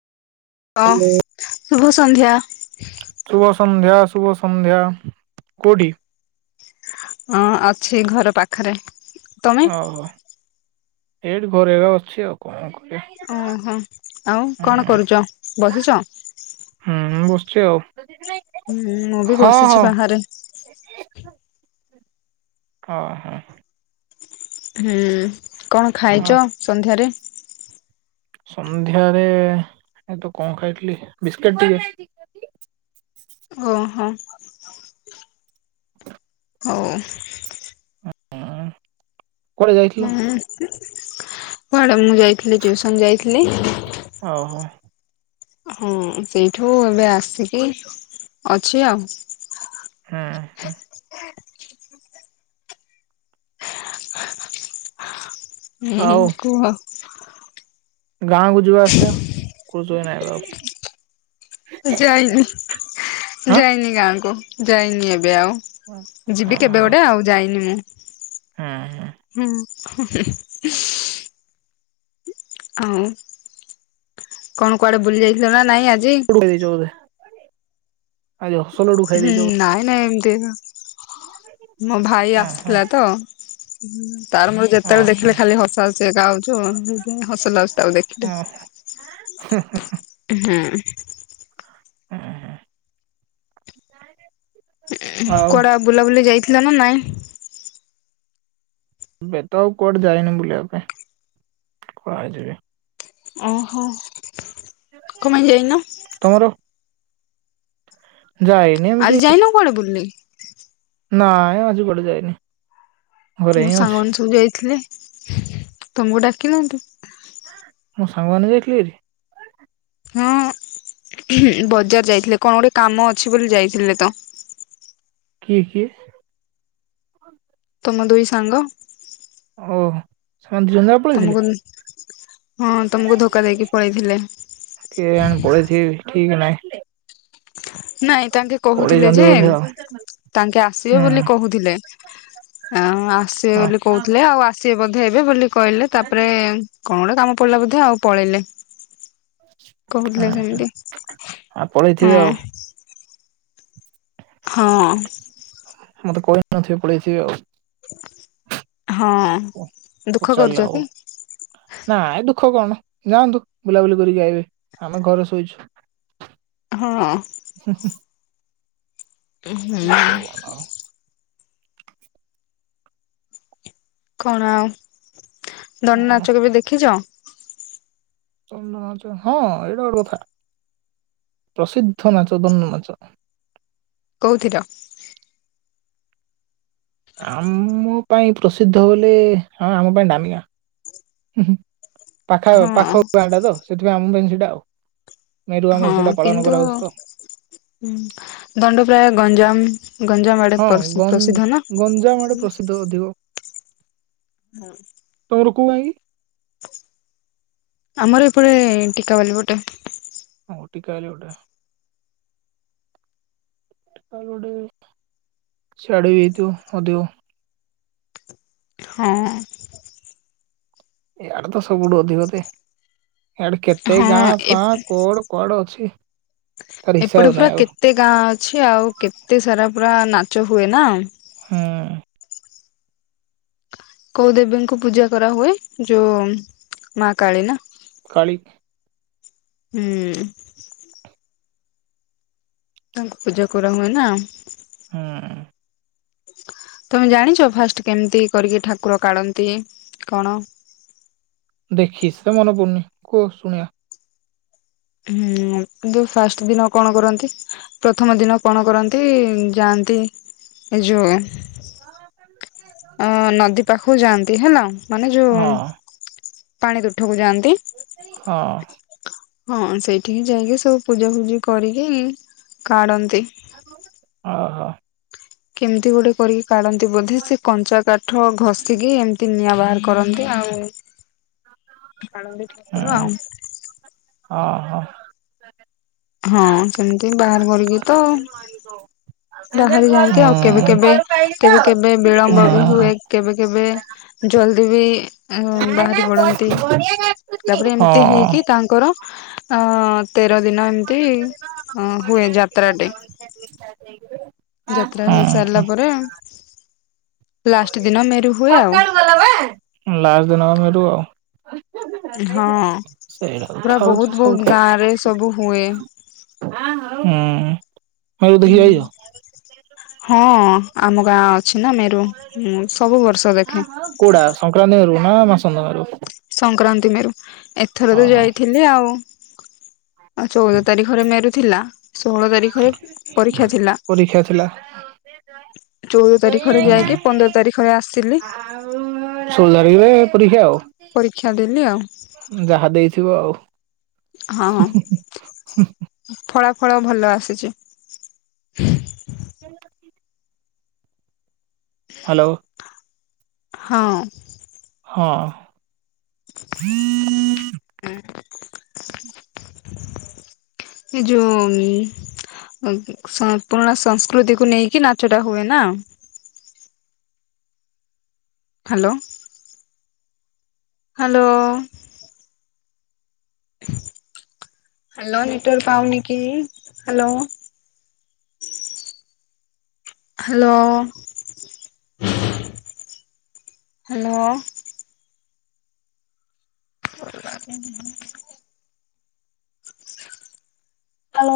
ହ ହ୍ୟାଲୋ ଶୁଭ ସନ୍ଧ୍ୟା। ଶୁଭ ସନ୍ଧ୍ୟା ଶୁଭ ସନ୍ଧ୍ୟା କୋଉଠି? ହଁ ଅଛି ଘର ପାଖରେ। ତମେ? ଅହୋ ଏଇଠି ଘରେ ଅଛି ଆଉ। କଣ କରିବା। ଓହୋ ଆଉ କଣ କରୁଛ? ବସିଚ। ହୁଁ ବସିଚି ଆଉ। ହୁଁ ମୁଁ ବି ହଁ ବସିଛି ହଁ ବାହାରେ। ଅ ହଁ। ହୁଁ କଣ ହଁ ଖାଇଚ ସନ୍ଧ୍ୟାରେ? ସନ୍ଧ୍ୟାରେ ଏ ତ କଣ ଖାଇଥିଲି ବିସ୍କିଟ ଟିକେ ହଁ ହଉ। କୁଆଡେ ଯାଇଥିଲ ହୁଁ ପରେ ମୁଁ ଯାଇଥିଲି ଟ୍ୟୁସନ ଯାଇଥିଲି। ଅହୋ। ହଁ ସେଇଠୁ ଏବେ ଆସିକି ଅଛି ଆଉ। ହୁଁ ହୁଁ। ଉଁ ହୁଁ ହୁଁ କୁହ। ଗାଁକୁୁ ଯିବା ଆସିବା କୋହୁଛକି ନାଇଁ ବା ଯାଏଲିନି ଯାଇନି ଗାଁକୁ ଯାଇନି ଏବେ ଆଉ। ପ ଯିବି କେବେ ଗୋଟେ ଆଉ ଯାଇନି ମୁଁ। ଆଁ! ହୁଁ ହୁଁ ହି ହି! ଆଉଁ କଣ କୁଆଡେ ବୁଲି ଯାଇଥିଲନା ନାଇଁ ଆଜି! ବେଲି ଚଉଦି! ହୁଁ ବୋଧେ ନାଇଁ ନାଇଁ ଏମିତି ମୋ ଭାଇ ଓହୋ ଆସିଥିଲାତ! ଉଁ ଉଁ! ତାର ମୋର ଯେତେବେଳେ ଓହୋ ଦେଖିଲେ ଖାଲି ହସା ହସି ଏକା ହଉଚୁ, ହସ ଲାଗୁଚି ତାକୁ ଦେଖିଲେ! ହୁଁ ହୁଁ! ହୁଁ! ଆହାଁ ଫାଇନାଲି ଉଁ କୁଆଡ଼ା ଆଉ ବୁଲାବୁଲି ଯାଇଥିଲନା ନାଇଁ! ବେତ ଆଉ କୁଆଡେ ଯାଇନି ବୁଲିବା ପାଇଁ, କୁଆଡେ ଯିବି! ଅହ! ତମର ଯାଏ! ଆଜି ଯାଇନୁ କୁଆଡ଼େ ବୁଲି! ନାଇଁ ଆଜି କଆଡେ ଯାଇନି! ଘରେ ତମ ହିଁ ଅଛି ସାଙ୍ଗମାନେ ସବୁ ଯାଇଥିଲେ ତମକୁ ଡାକି ନାହାନ୍ତି! ମୋ ସାଙ୍ଗମାନେ ଯାଇଥିଲେ ଭାରି! ହଁଅଁ ବଜାର ଯାଇଥିଲେ କଣ ଗୋଟେ କାମ ଅଛି ବୋଲି ଯାଇଥିଲେତ! କିଏ କିଏ! ତମ ଦୁଇ ସାଙ୍ଗ! ଔ ସଞ୍ଜୁଲଭ ତମକୁ ମୁଁ ହଁ ତମକୁ ଧୋକା ଦେଇକି ପଳେଇଥିଲେ! କିଏ ଜାଣେ ପଳେଇଥିବେ ଵି ଠିକ ନାହିଁ! ନାଇଁ ତାଙ୍କେ ପଳେଇଛନ୍ତି କହୁଥିଲେଯେ ବୋଧେ ଆଉ ହୁଁ ତାଙ୍କେ ଆସିବେ ବୋଲି କହୁଥିଲେ! ଆ ଆସିବେ ହୁଁ ବୋଲି କଉଥିଲେ, ଆଉ ଆସିବେ ବୋଧେ ଏବେ ବୋଲି କଇଲେ! ତାପରେ କଣ ଗୋଟେ କାମ ପଡିଲା ବୋଧେ ଆଉ ପଳେଇଲେ! ହ [unintelligible] କହୁଥିଲେ ସେମିତି ପଳେଇଥିବେ ଆଉ ହୁଁ! ହଅଁ! ମତେ କହି ନଥିବେ ପଳେଇ ଥିବେ ଆଉ! ହଁଅଁ! ଉଁ ହଉ ଚାଲ ଆଉ! ନାଇଁ ଦୁଃଖ କଣ ଯାଆନ୍ତୁ ବୁଲାବୁଲି କରିକି ଆଇବେ, ଆମେ ଘରେ ଶୋଇଚୁ! [unintelligible] ହଁଅ! ହୁଁ ହୁଁ! ମୁ କୋଉଆ ମାଉଁ! କଣ ଆଉଁ ଦନ କଣ ନାଚ କେଭେ ଦେଖିଚ! ଚଣ୍ଡ ନାଚ ହଁ ଏଇଟା ଗୋଟେ କଥା ପ୍ରସିଦ୍ଧ ନାଚ ଦଣ୍ଡ ନାଚଟା! କୋଉଥିଡ଼! ଆମ ପାଇଁ ପ୍ରସିଦ୍ଧ ବୋଲେ ହଁ ଆମ ପାଇଁ ଡାମିଆଁ! ପାଖ ହଁ ପାଖ ଗାଁ ଟା ତ ସେଥିପାଇଁ ଆମ ପାଇଁ ସେଇଟା ଆଉ ମେରୁ ଆମର ସେଇଟା ପାଳନ କରାହଉଛି ତ ହୁଁ ଦଣ୍ଡ ପ୍ରାୟ ଗଞ୍ଜାମ ଗଞ୍ଜାମ ଆଡେ ପ୍ରସିଦ୍ଧ ନା? ଦୁ ଦୁ ହଁ। ତୋର କୋଉ ଆଈ? ଆମର ଏପଟେ ଟିକାବାଲି ପଟେ। ଟିକାବାଲି ପଟେ। ତା ଗୋଟେ ଛାଡି ହେଇଥିବ ଅଧିକ। ହଁ। ଇଆଡେ ତ ସବୁଠୁ ଅଧିକ ତେ ଆଡେ କେତେ ହଁ ଗାଁ ଫାଁ କୋଡ କୁଆଡ ଅଛି ତାର ଏପଟେ ହିସାବ ପୁରା ନାହିଁ ଆଉ କେତେ ଗାଁ ଅଛି ଆଉ କେତେ ସାରା ପୁରା ନାଚ ହୁଏ ନା? ହୁଁ। କୋଉ ଦେବୀଙ୍କୁ ପୂଜା କରାହୁଏ ଯୋଉ ମା କାଳୀ ନା? କାଳି। ଏ ତାଙ୍କୁ ପୂଜା କରା ହୁଏ ନା? ହୁଁ। ତମେ ଜାଣିଛ ଫାଷ୍ଟ କେମିତି କରିକି ଠାକୁର କାଢନ୍ତି କଣ? ଦେଖିସି ମନେ ପଡୁନି କୁହ ଶୁଣିବା? ହୁଁ। କିନ୍ତୁ ଫାଷ୍ଟ ଦିନ କଣ କରନ୍ତି ପ୍ରଥମ ଦିନ କଣ କରନ୍ତି ଯାଆନ୍ତି। ଏ ଯୋଉ [inaudible] ଅ ନଦୀ ପାଖକୁ ଯାଆନ୍ତି ହେଲା ମାନେ ଯୋଉ ହଁ ପାଣି ତୁଠକୁ ଯାଆନ୍ତି। ହଁ। ହଁ ସେଇଠିକି ଯାଇକି ସବୁ ପୂଜା ଫୂଜି କରିକି କାଢନ୍ତି। ଓହୋ। କେମିତି ଗୋଟେ କରି କାଢନ୍ତି ବୋଧେ ସେ କଞ୍ଚା କାଠ ଘଷିକି ଏମିତି ନିଆଁ ବାହାର କରନ୍ତି ଆଉ ହଁ। କାଳନ୍ଦୀ ଠାକୁର ଆଉ ହଁ ହଁ। ହଁ ସେମିତି ବାହାର କରିକି ତ [inaudible] ବାହାରି ଯାଆନ୍ତି ଆଉ କେବେ କେବେ କେବେ କେବେ ହୁଁ ବିଳମ୍ବ ବି ହୁଏ? କେବେ କେବେ ଜଲଦି ବି ବାହାରି ପଡନ୍ତି। ତାପରେ ହଁ ଏମିତି ହେଇକି ତାଙ୍କର ଅ ତେର ଦିନ ଏମିତି ଅ ହୁଏ ଯାତ୍ରାଟେ। [inaudible] ଯାତ୍ରା ହୁଁ ହେଇସାରିଲା ପରେ ଲାଷ୍ଟ ଦିନ ମେରୁ ହୁଏ ଆଉ। ଲାଷ୍ଟ ଦିନ ମେରୁ ଆଉ ହଁ ସେଇଟା କଥା ପୁରା ହଉଛି ବହୁତ ସବୁ ବହୁତ ଗାଁ ରେ ସବୁ ହୁଏ। ହୁଁ ହଉ ଦେଖି ଯାଇଛ। ହଁ ଆମ ଗାଁ ଅଛି ନା ମେରୁ ସବୁ ବର୍ଷ ଦେଖେ। କୋଉଟା ସଂକ୍ରାନ୍ତି ମେରୁନା ମାସନ୍ତ ମେରୁ। ସଂକ୍ରାନ୍ତି ମେରୁ ଏଥରବି ଓହୋ ଯାଇଥିଲି ଆଉ। ଆଉ ଚଉଦ ତାରିଖରେ ମେରୁଥିଲା ଷୋହଳ ତାରିଖରେ ପରୀକ୍ଷା ଥିଲା। ପରୀକ୍ଷା ଥିଲା। ଚଉଦ ତାରିଖରେ ଯାଇକି ପନ୍ଦର ତାରିଖରେ ଆସିଲି। ଷୋହଳ ତାରିଖରେ ପରୀକ୍ଷା ଆଉ। ପରୀକ୍ଷା ଦେଲି ଆଉ। ଯାହା ଦେଇଥିବ ଆଉ। ହଁ ହଁ ଫଳା ଫଳ ଭଲ ଆସିଛି। [unintelligible] ହାଲୋ। ହଁ ଅଁ। ହଁ। ଏ ଯୋଉ। ସ ପୁରୁଣା ସଂସ୍କୃତିକୁୁ ନେଇକି ନାଚଟା ହୁଏନା। Hello hello. ହାଲୋ ନେଟୱାର୍କ ପାଉନିକିି ହାଲୋ। Hello hello. [unintelligible]